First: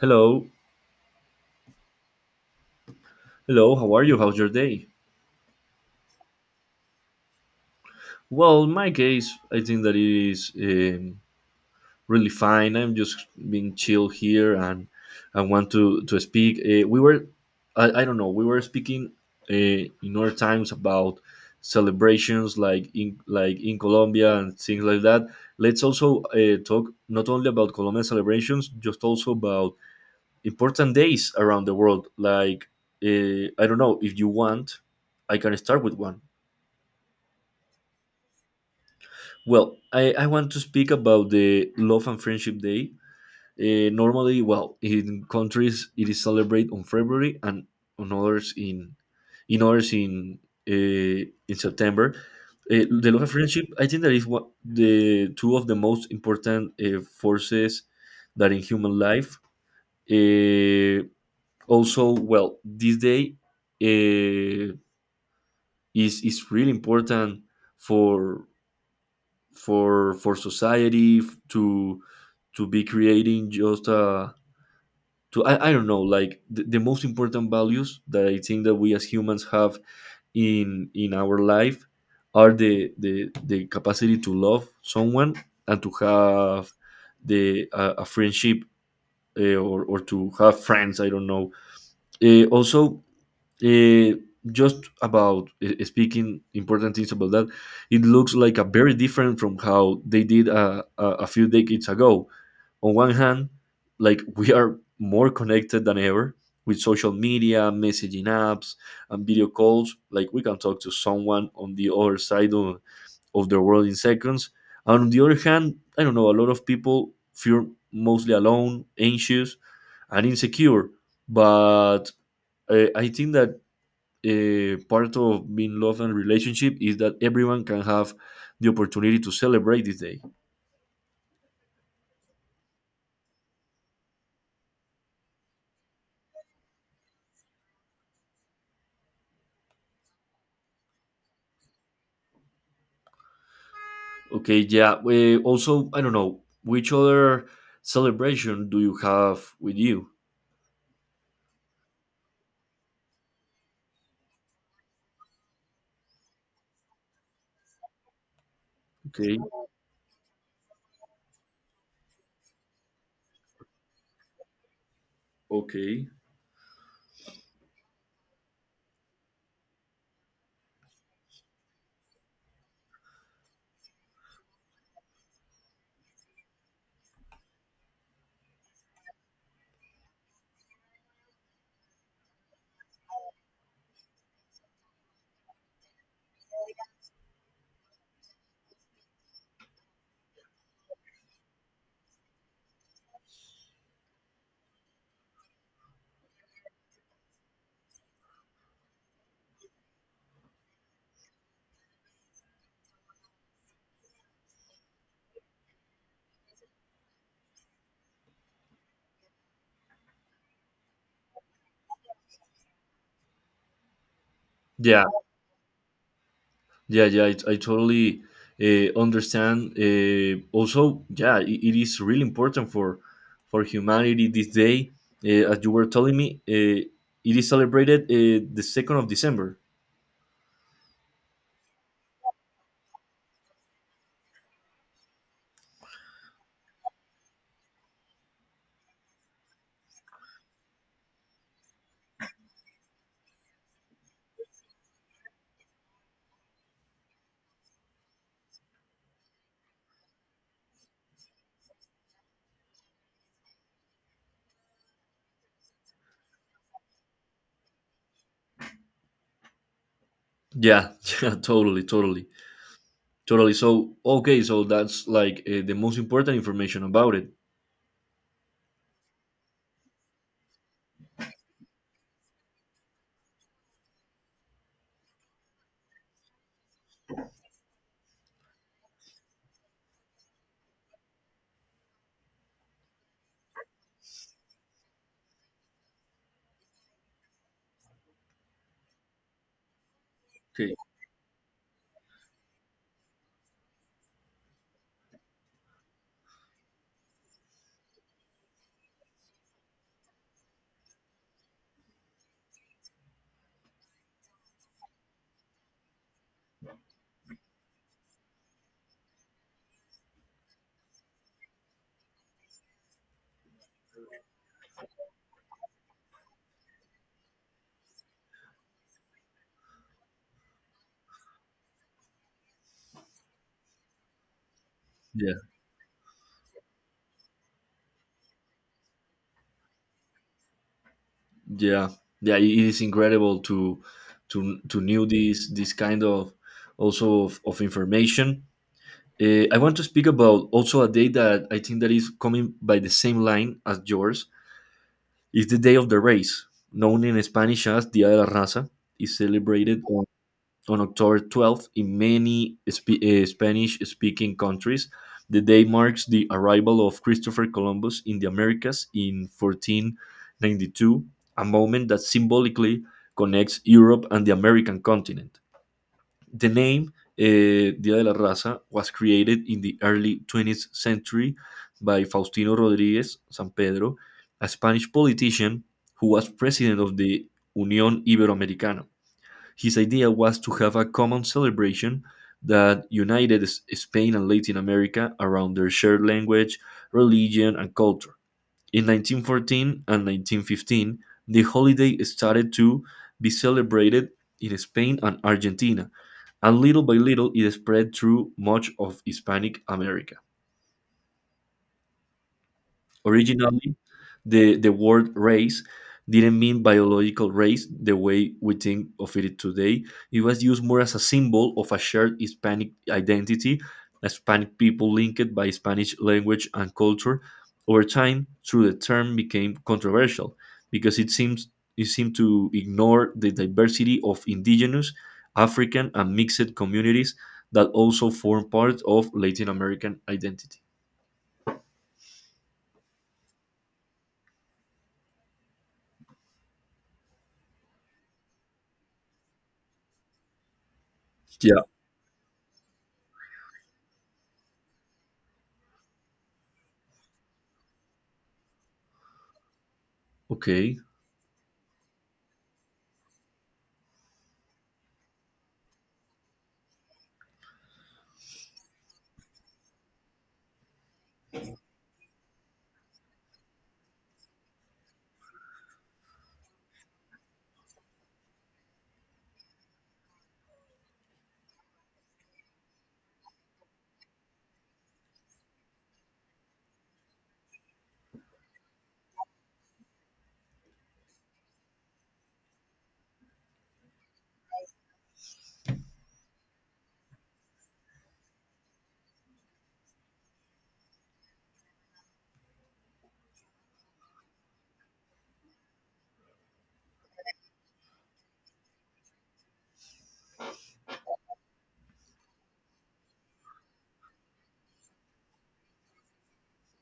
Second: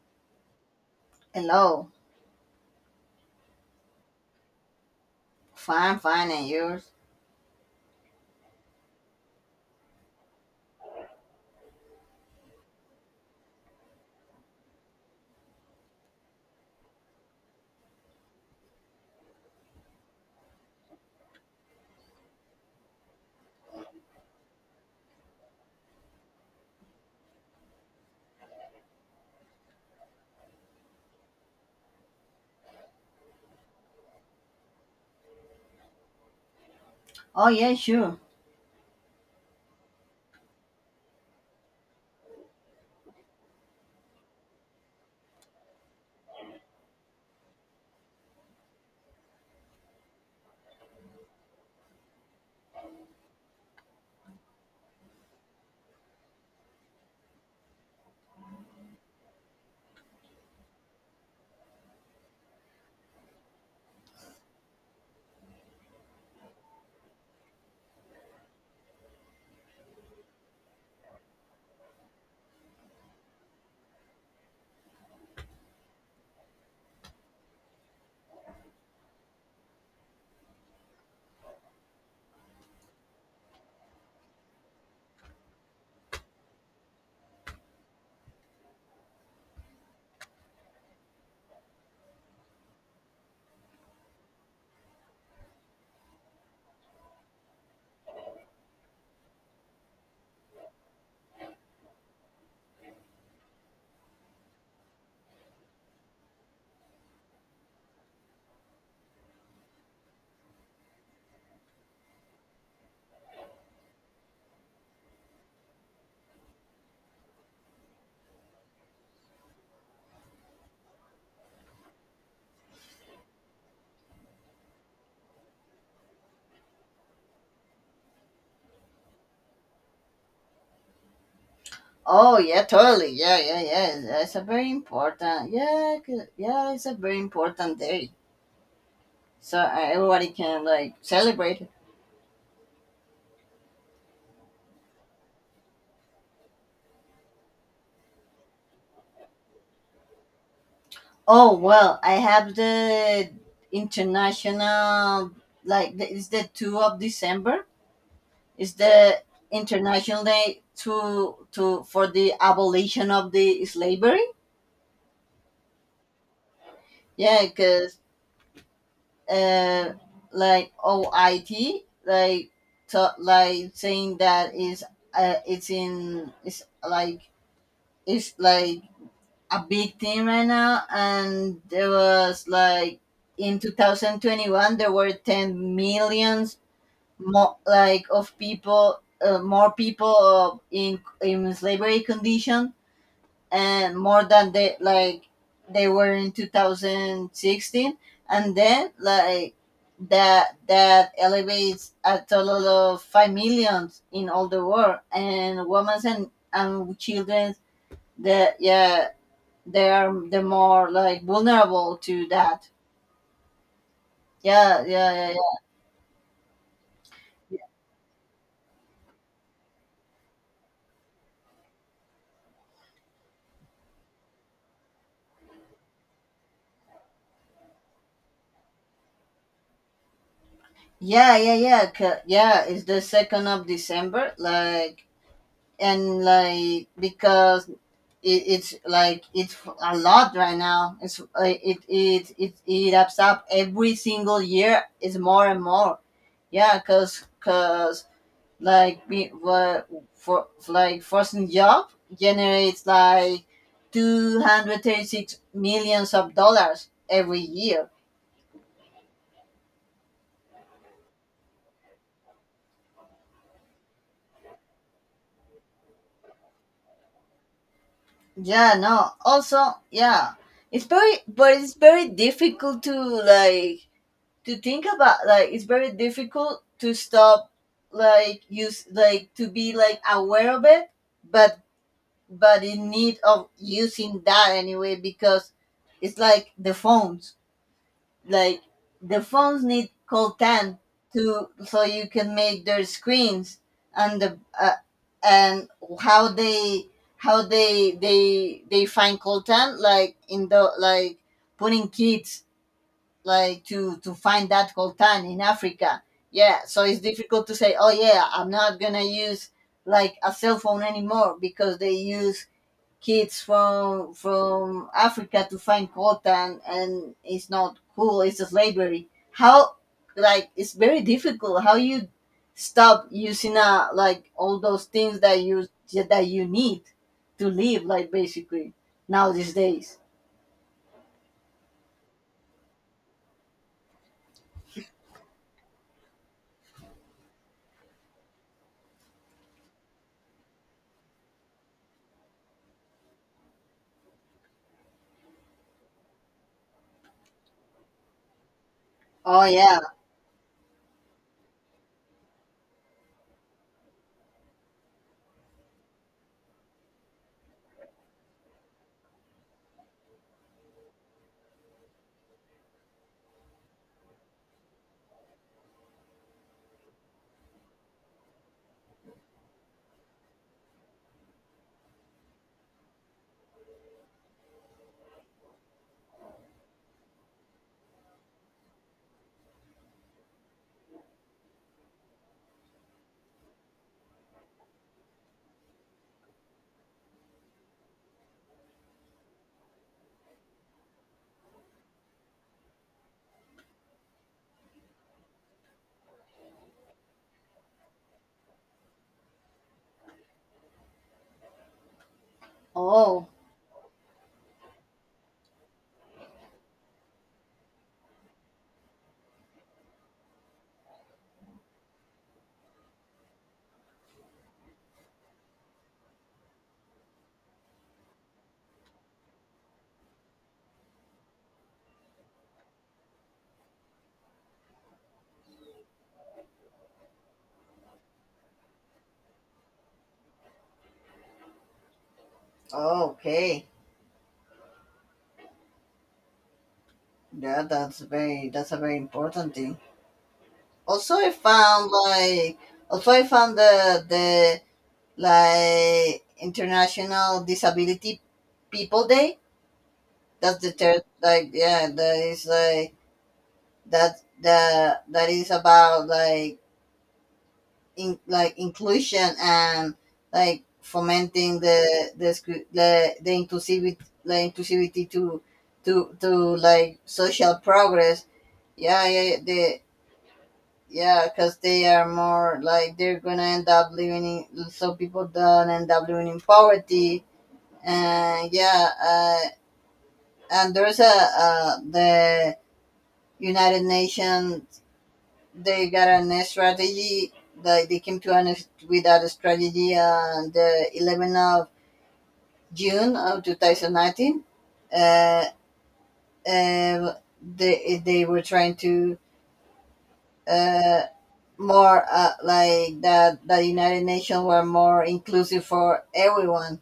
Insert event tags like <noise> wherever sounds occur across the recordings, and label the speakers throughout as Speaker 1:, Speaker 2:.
Speaker 1: Hello,
Speaker 2: Hello.
Speaker 1: hello. How are you? How's your day?
Speaker 2: Fine, fine, and yours?
Speaker 1: Well, in my case, I think that it is really fine. I'm just being chill here, and I want to speak. I don't know, we were speaking in other times about celebrations like in Colombia and things like that. Let's also talk not only about Colombian celebrations, just also about important days around the world. Like I don't know if you want, I can start with one.
Speaker 2: Oh, yeah, sure.
Speaker 1: Well, I want to speak about the Love and Friendship Day. Normally, well, in countries it is celebrated on February and on others in others in in September. The Love and Friendship, I think that is what the two of the most important forces that in human life. Uh, also, well, this day uh, is really important for for society to be creating just to I don't know, like the most important values that I think that we as humans have in our life are the capacity to love someone and to have the a friendship or to have friends, I don't know, also. Eh, just about speaking important things about that, it looks like a very different from how they did a few decades ago. On one hand, like <laughs> we are more connected than ever with social media, messaging apps, and video calls. Like we can talk to someone on the other side of the world in seconds. And on the other hand, I don't know, a lot of people feel mostly alone, anxious, and insecure. But I think that part of being love and relationship is that everyone can have the opportunity to celebrate this day.
Speaker 2: Oh, yeah, totally. Yeah, yeah, yeah. It's a very important. Yeah, yeah, it's a very important day. So everybody can, like, celebrate it.
Speaker 1: Okay, yeah. Also, I don't know which other celebration do you have with you?
Speaker 2: Oh, well, I have the international, like, it's the 2nd of December. It's the
Speaker 1: Okay,
Speaker 2: international day for the abolition of the slavery.
Speaker 1: okay,
Speaker 2: Yeah, cause. uh, like OIT, like to, like saying that is uh, it's in it's like it's like a big thing right now, and there was like in 2021 there were 10 millions more like of people, more people in slavery condition, and more than they like they were in 2016. And then like that elevates a total of 5 millions in all the world, and women and children that, yeah, they are the more like vulnerable to that. Yeah,
Speaker 1: yeah.
Speaker 2: yeah, yeah,
Speaker 1: Yeah, yeah, I
Speaker 2: yeah,
Speaker 1: totally understand. Also, yeah, it is really important for humanity this day. As you were telling me, it is celebrated the 2nd of December.
Speaker 2: yeah, yeah, yeah, yeah, it's the 2nd of december, like, and like because it's like it's a lot right now. It's it ups up every single year, it's more and more, yeah, because like be what for like forcing job generates like 236 millions of dollars every year.
Speaker 1: Yeah, <laughs> yeah, totally, totally, totally. So, okay, so that's like the most important information about it.
Speaker 2: Yeah, no, also, yeah, it's very, but it's very difficult to, like, to think about, like, it's very difficult to stop, like, use, like, to be, like, aware of it. But but in need of using that anyway, because it's like the phones, like the phones need
Speaker 1: Okay.
Speaker 2: coltan to, so you can make their screens. And the, and how they how they find coltan, like in the, like, putting kids, like, to find that coltan in Africa. Yeah, so it's difficult to say, oh yeah, I'm not gonna use like a cell phone anymore because they use kids from Africa to find coltan, and it's not cool. It's slavery. How, like, it's very difficult. How you stop using like all those things
Speaker 1: Yeah,
Speaker 2: that you need to live, like, basically now these days.
Speaker 1: yeah, yeah. It is incredible to to knew this kind of also of information. I want to speak about also a day that I think that is coming by the same line as yours. It's the day of the race, known in Spanish as Dia de la Raza. Is
Speaker 2: Oh yeah.
Speaker 1: celebrated on October 12th in many Spanish-speaking countries. The day marks the arrival of Christopher Columbus in the Americas in 1492, a moment that symbolically connects Europe and the American continent. The name, Día de la Raza, was created in the early 20th century by Faustino Rodríguez San Pedro, a Spanish politician who was president of the Unión Iberoamericana. His idea was to have a common celebration that united Spain and Latin America around their shared language, religion, and culture. In 1914 and 1915, the holiday started to be celebrated in Spain and Argentina, and little by little it spread through much of Hispanic America.
Speaker 2: Oh
Speaker 1: Originally, the word race didn't mean biological race the way we think of it today. It was used more as a symbol of a shared Hispanic identity, Hispanic people linked by Spanish language and culture. Over time, through the term became controversial because it seemed to ignore the diversity of indigenous, African, and mixed communities that also form part of Latin American identity.
Speaker 2: Oh, okay. Yeah, that's a very important thing. Also, I
Speaker 1: Yeah.
Speaker 2: found like also I found the like International Disability People Day. That's the
Speaker 1: Okay.
Speaker 2: third, like, yeah, that is like that the that is about, like, in, like, inclusion and like fomenting the scu- the inclusivity to like social progress. Yeah, yeah, the Yeah, because they are more like they're gonna end up living in, so people don't end up living in poverty. And, yeah, and there's a the United Nations. They got an strategy, like, they came to an with that strategy on the 11th of June of 2019. Uh, uh, they were trying to, uh, more, like that the United Nations were more inclusive for everyone,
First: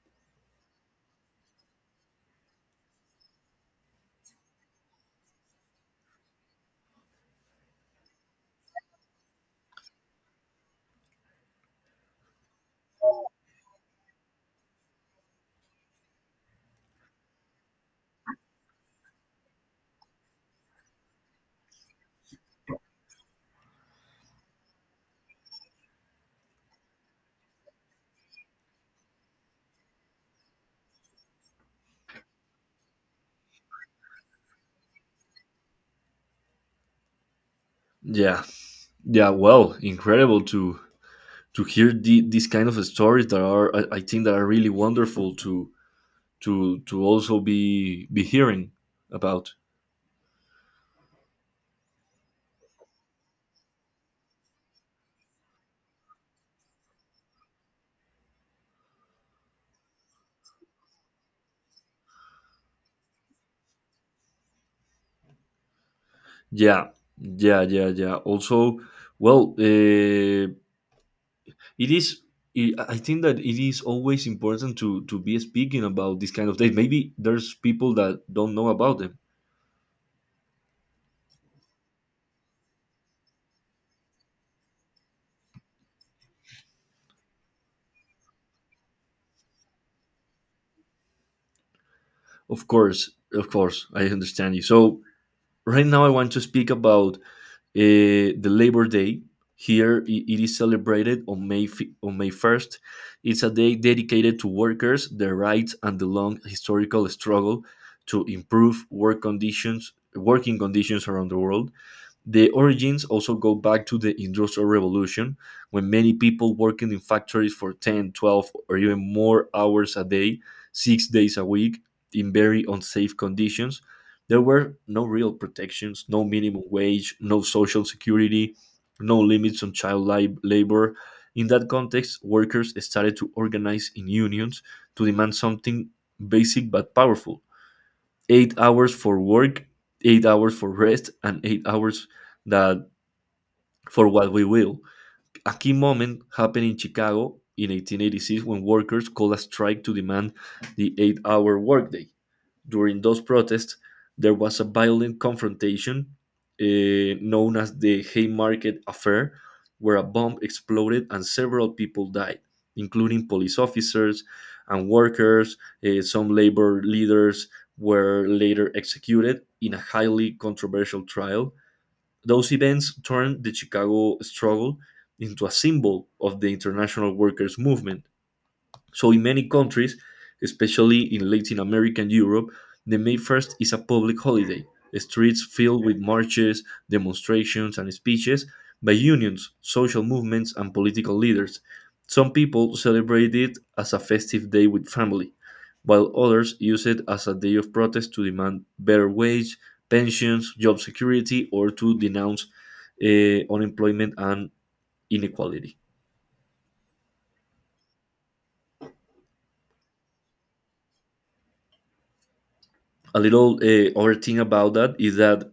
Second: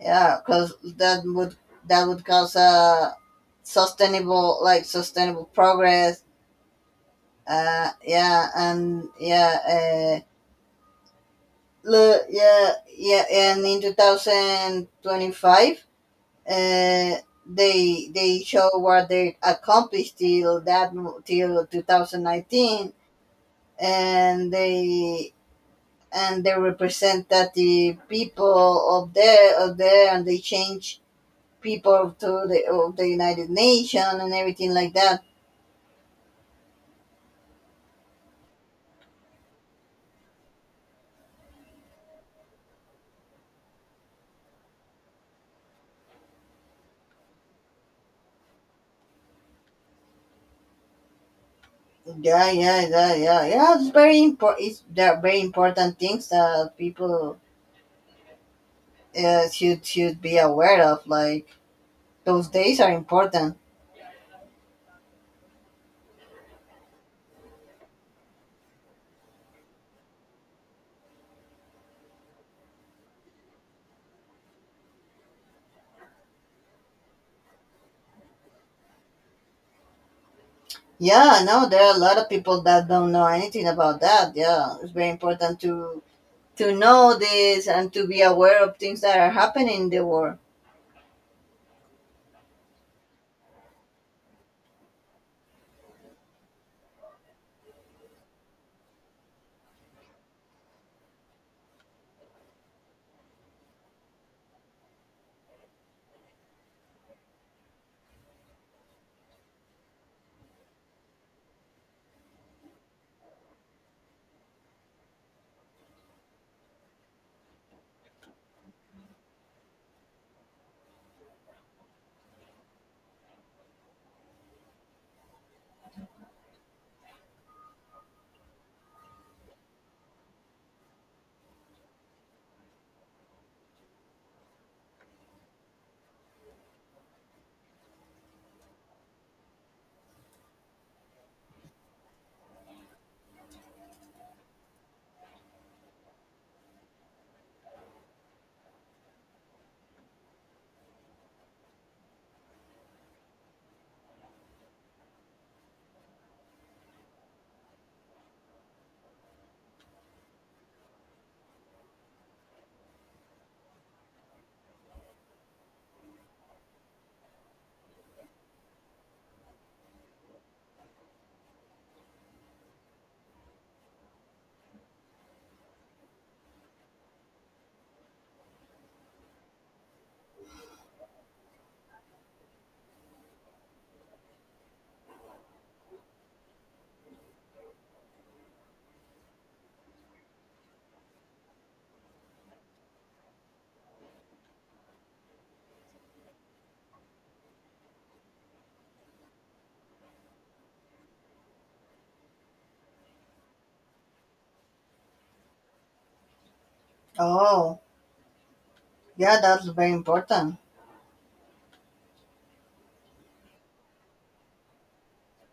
Speaker 2: yeah, because that would cause a sustainable, like, sustainable progress. Uh, yeah, and yeah, look, yeah, yeah, and in 2025 uh they show what they accomplished till that, till 2019, and they and they represent that the people of there, and they change people to the of the United Nations and everything like that.
Speaker 1: Yeah. Yeah, well, incredible to hear these kind of stories that are, I think, that are really wonderful to also be hearing about.
Speaker 2: Yeah, yeah, yeah, yeah, yeah. It's very important. It's there are very important things that people, should be aware of. Like, those days are important.
Speaker 1: Yeah, yeah, yeah, yeah. Also, well, it is. I think that it is always important to be speaking about this kind of things. Maybe there's people that don't know about them.
Speaker 2: Yeah, no, there are a lot of people that don't know anything about that. Yeah, it's very important to know this and to be aware of things that are happening in the world.
Speaker 1: Of course, I understand you. So right now I want to speak about the Labor Day. Here it is celebrated on May 1st. It's a day dedicated to workers, their rights, and the long historical struggle to improve working conditions around the world. The origins also go back to the Industrial Revolution, when many people working in factories for 10, 12, or even more hours a day, 6 days a week, in very unsafe conditions. There were no real protections, no minimum wage, no social security, no limits on child labor. In that context, workers started to organize in unions to demand something basic but powerful: 8 hours for work, 8 hours for rest, and 8 hours that for what we will. A key moment happened in Chicago in 1886 when workers called a strike to demand the 8 hour workday. During those protests, there was a violent confrontation, known as the Haymarket Affair, where a bomb exploded and several people died, including police officers and workers. Some labor leaders were later executed in a highly controversial trial. Those events turned the Chicago struggle into a symbol of the international workers' movement, so, in many countries, especially in Latin America and Europe, the May 1st is a public holiday. Streets filled with marches, demonstrations, and speeches by unions, social movements, and political leaders. Some people celebrate it as a festive day with family, while others use it as a day of protest to demand better wage, pensions, job security, or to denounce unemployment and inequality.
Speaker 2: Oh, yeah, that's very important.
Speaker 1: A little other thing about that is that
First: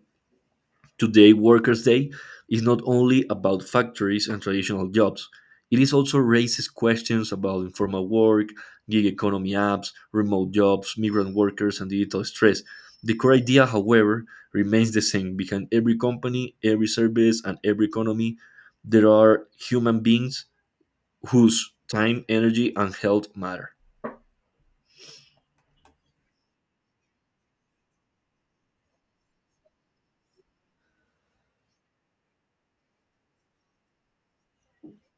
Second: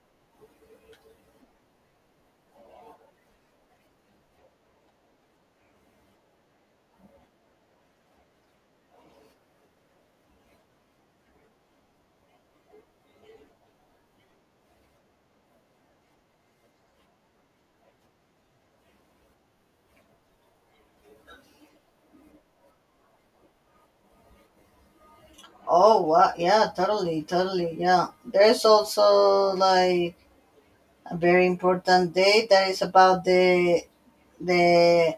Speaker 1: today, Workers' Day is not only about factories and traditional jobs, it is also raises questions about informal work, gig economy apps, remote jobs, migrant workers, and digital stress. The core idea, however, remains the same. Behind every company, every service, and every economy, there are human beings whose time, energy, and health matter.
Speaker 2: Oh, wow. Yeah, totally, totally. Yeah. There's also, like, a very important day that is about the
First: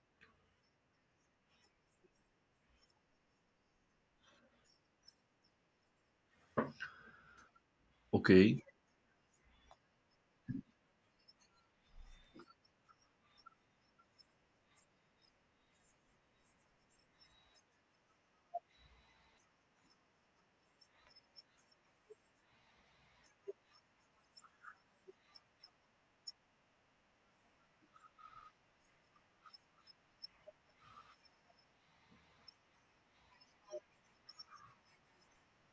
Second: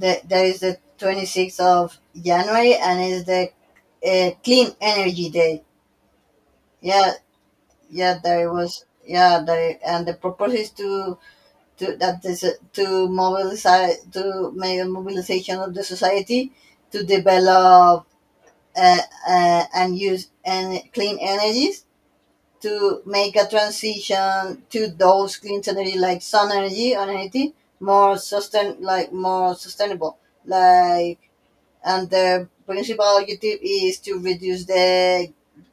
Speaker 2: the that is the 26th of January, and is the clean energy day. Yeah, yeah, there
Speaker 1: Okay.
Speaker 2: was yeah, there, and the purpose is to that is, to mobilize, to make a mobilization of the society to develop, uh, and use clean energies, to make a transition to those clean energy, like sun energy or anything more sustainable, like. And the principal objective is to reduce the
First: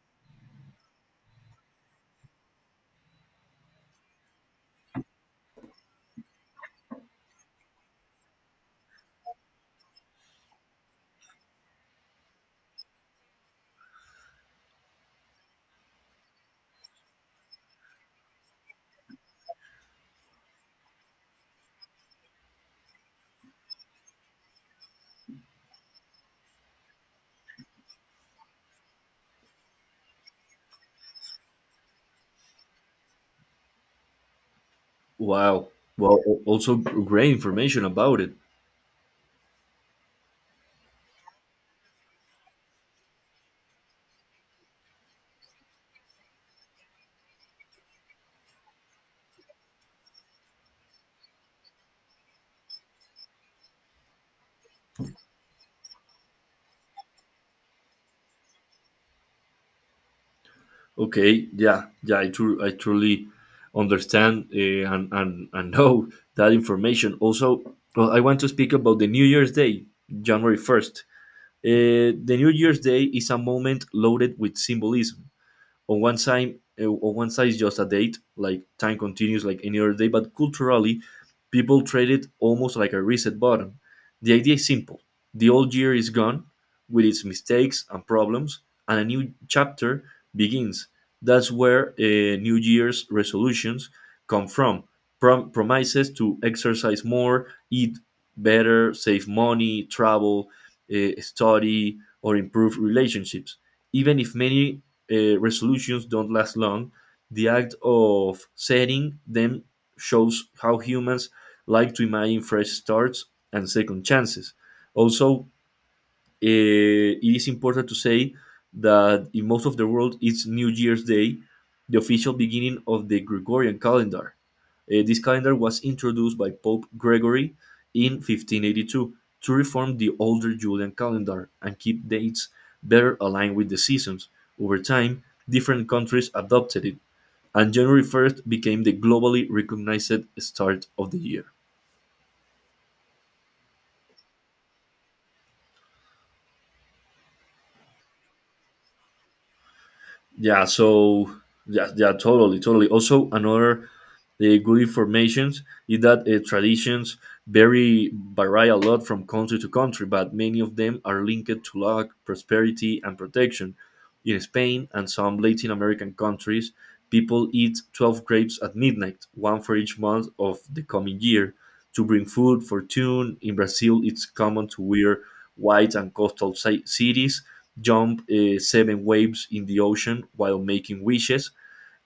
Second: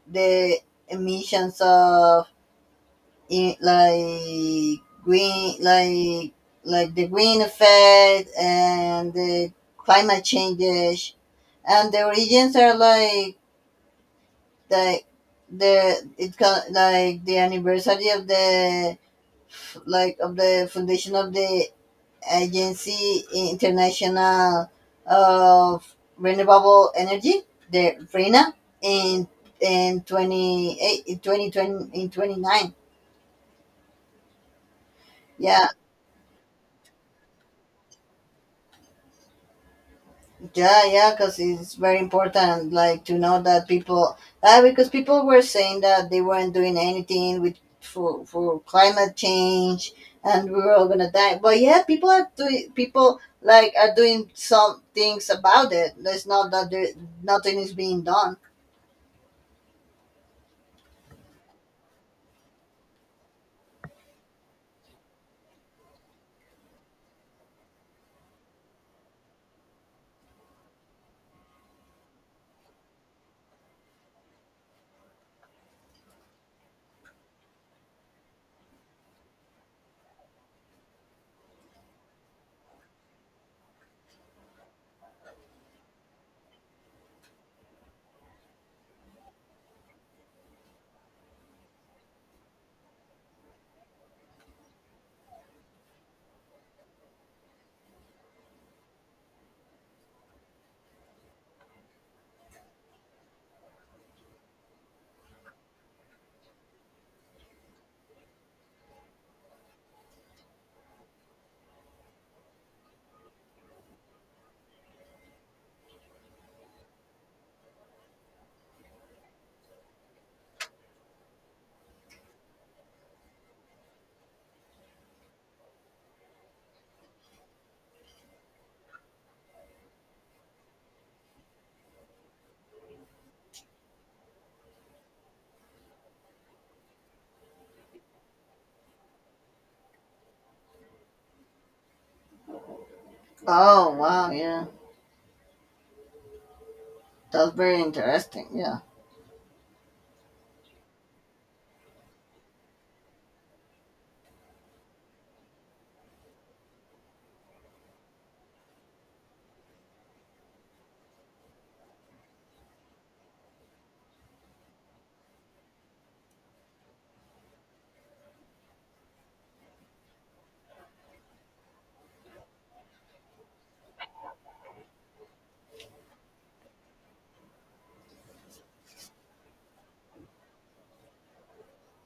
Speaker 2: the emissions of, in, like green, like the green effect, and the climate changes. And the origins are like the it can, like, the anniversary of the, like of the foundation of the agency international of renewable energy, the RENA, in in 28, in 2020, in 29, yeah.
Speaker 1: Wow. Well, also great information about it.
Speaker 2: Yeah, yeah, because it's very important, like, to know that people, because people were saying that they weren't doing anything with for climate change, and we were all gonna die. But yeah, people like are doing some things about it. There's not that, there, nothing is being done.
Speaker 1: Okay, yeah, yeah, I truly understand, and, <laughs> know that information. Also, well, I want to speak about the New Year's Day, January 1st. The New Year's Day is a moment loaded with symbolism. On one side, is just a date, like time continues like any other day, but culturally people treat it almost like a reset button. The idea is simple: the old year is gone with its mistakes and problems, and a new chapter begins. That's where new year's resolutions come from. Promises to exercise more, eat better, save money, travel, study, or improve relationships. Even if many resolutions don't last long, the act of setting them shows how humans like to imagine fresh starts and second chances. Also, it is important to say that in most of the world, it's New Year's Day, the official beginning of the Gregorian calendar. This calendar was introduced by Pope Gregory in 1582 to reform the older Julian calendar and keep dates better aligned with the seasons. Over time, different countries adopted it, and January 1st became the globally recognized start of the year.
Speaker 2: Oh wow, yeah, that's very interesting. Yeah.
Speaker 1: Yeah, so yeah, yeah, totally, totally. Also, another the good informations is that traditions vary a lot from country to country, but many of them are linked to luck, prosperity, and protection. In Spain and some Latin American countries, people eat 12 grapes at midnight, one for each month of the coming year, to bring food, fortune. In Brazil, it's common to wear white and coastal cities jump seven waves in the ocean while making wishes.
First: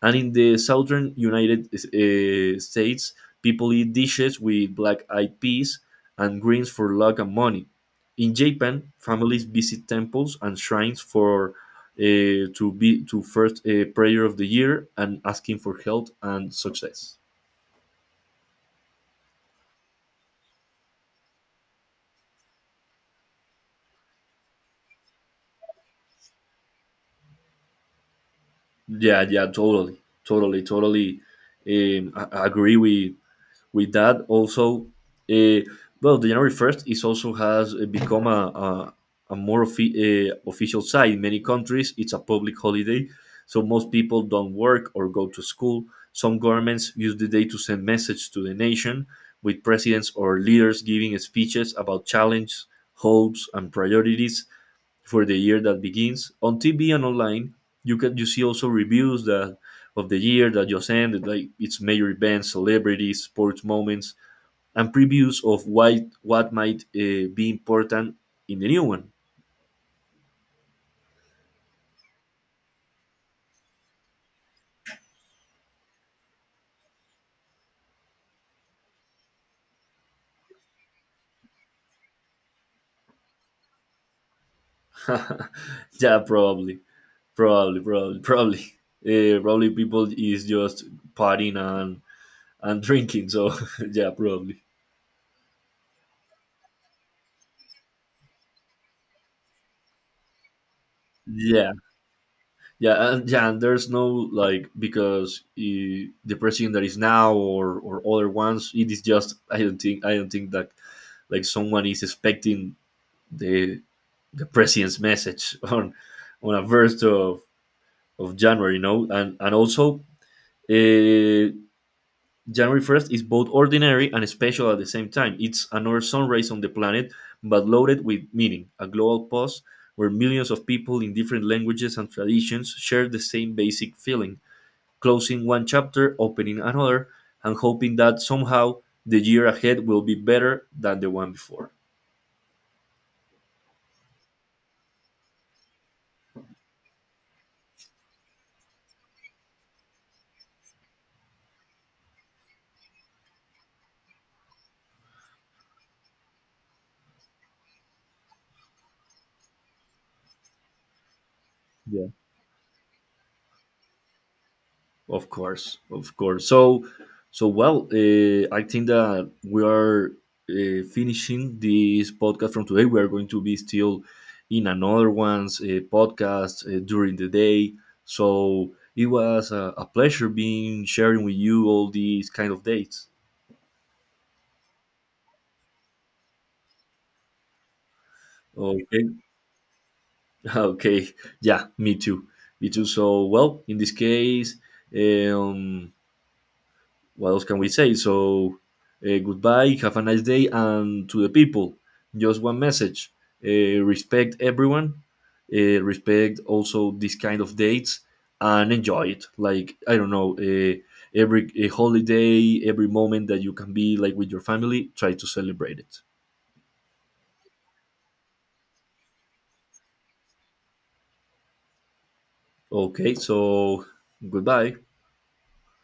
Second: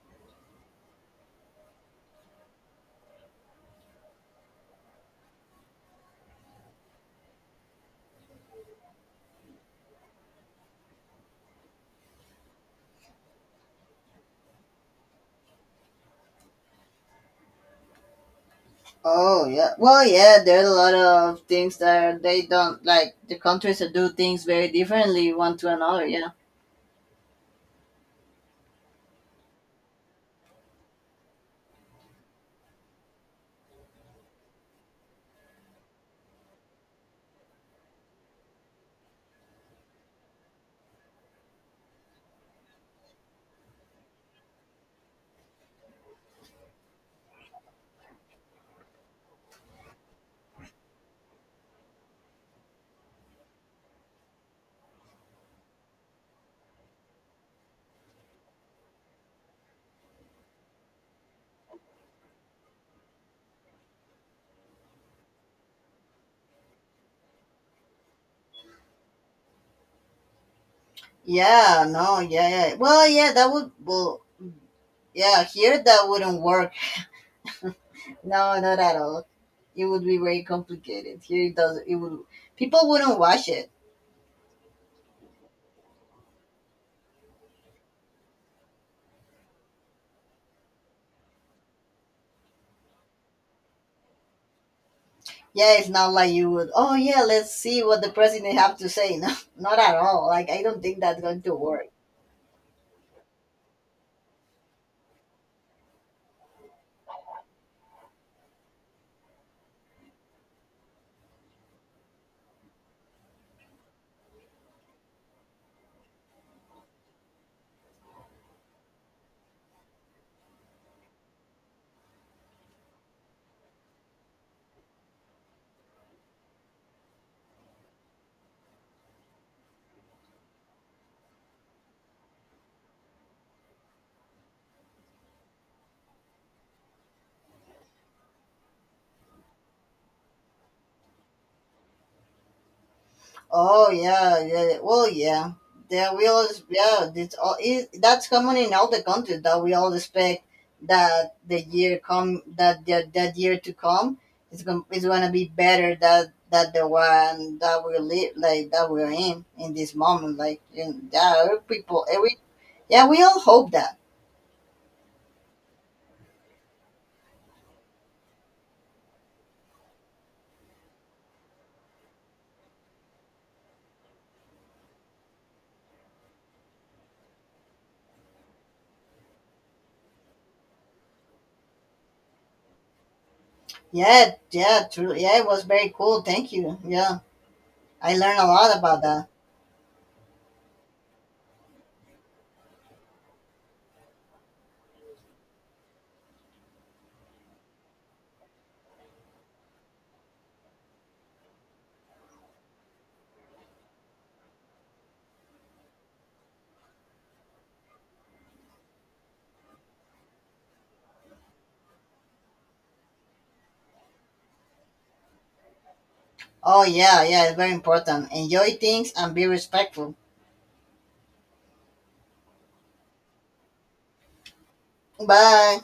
Speaker 1: And in the southern United States, people eat dishes with black eyed peas and greens for luck and money. In Japan, families visit temples and shrines for to be to first prayer of the year and asking for health and success.
Speaker 2: Oh yeah. Well, yeah. There's a lot of things that they don't like. The countries that do things very differently one to another. Yeah.
Speaker 1: Yeah, yeah, totally, totally, totally. I agree with that also. Uh, well, the january 1st is also has become a more official site in many countries. It's a public holiday, so most people don't work or go to school. Some governments use the day to send message to the nation, with presidents or leaders giving speeches about challenges, hopes, and priorities for the year that begins on TV and online. You see also reviews that of the year that just ended, like its major events, celebrities, sports moments, and previews of what might be important in the new one.
Speaker 2: Yeah, no, yeah, yeah. Well, yeah, that would, well, yeah, here that wouldn't work. No, not at all. It would be very complicated. Here it does, it would, people wouldn't watch it.
Speaker 1: <laughs> Yeah, probably, probably, probably, probably. <laughs> Probably people is just partying and drinking. So <laughs> yeah, probably.
Speaker 2: Yeah, it's not like you would, oh, yeah, let's see what the president have to say. <laughs> No, not at all. Like, I don't think that's going to
Speaker 1: Yeah.
Speaker 2: work.
Speaker 1: Yeah, yeah. And there's no like because the president that is now or other ones. It is just I don't think that like someone is expecting the the president's message <laughs> on a first of January. And also uh, January 1st is both ordinary and special at the same time. It's another sunrise on the planet, but loaded with meaning. A global pause where millions of people in different languages and traditions share the same basic feeling, closing one chapter, opening another, and hoping that somehow the year ahead will be better than the one before.
Speaker 2: Oh yeah, yeah, yeah. Well, yeah. There we all, yeah. It's all, it, that's common in all the countries, that we all expect that the year come, that year to come is gonna be better that the one that we live, like, that we're in this moment. Like in that every people
Speaker 1: Yeah.
Speaker 2: every, yeah, we all hope that.
Speaker 1: Of course, of course. So, well, I think that we are finishing this podcast from today. We are going to be still in another one's podcast during the day. So it was a pleasure being sharing with you all these kind of dates.
Speaker 2: Yeah, yeah, truly. Yeah, it was very cool. Thank you. Yeah, I learned a lot about
Speaker 1: Okay,
Speaker 2: that.
Speaker 1: <laughs> okay, yeah, me too, me too. So, well, in this case, um, what else can we say? So, goodbye, have a nice day, and to the people, just one message: respect everyone, respect also this kind of dates, and enjoy it. Like I don't know, every a holiday, every moment that you can be like with your family, try to celebrate it.
Speaker 2: Oh yeah, yeah, it's very important. Enjoy things and be respectful.
Speaker 1: Okay, so goodbye.
Speaker 2: Bye.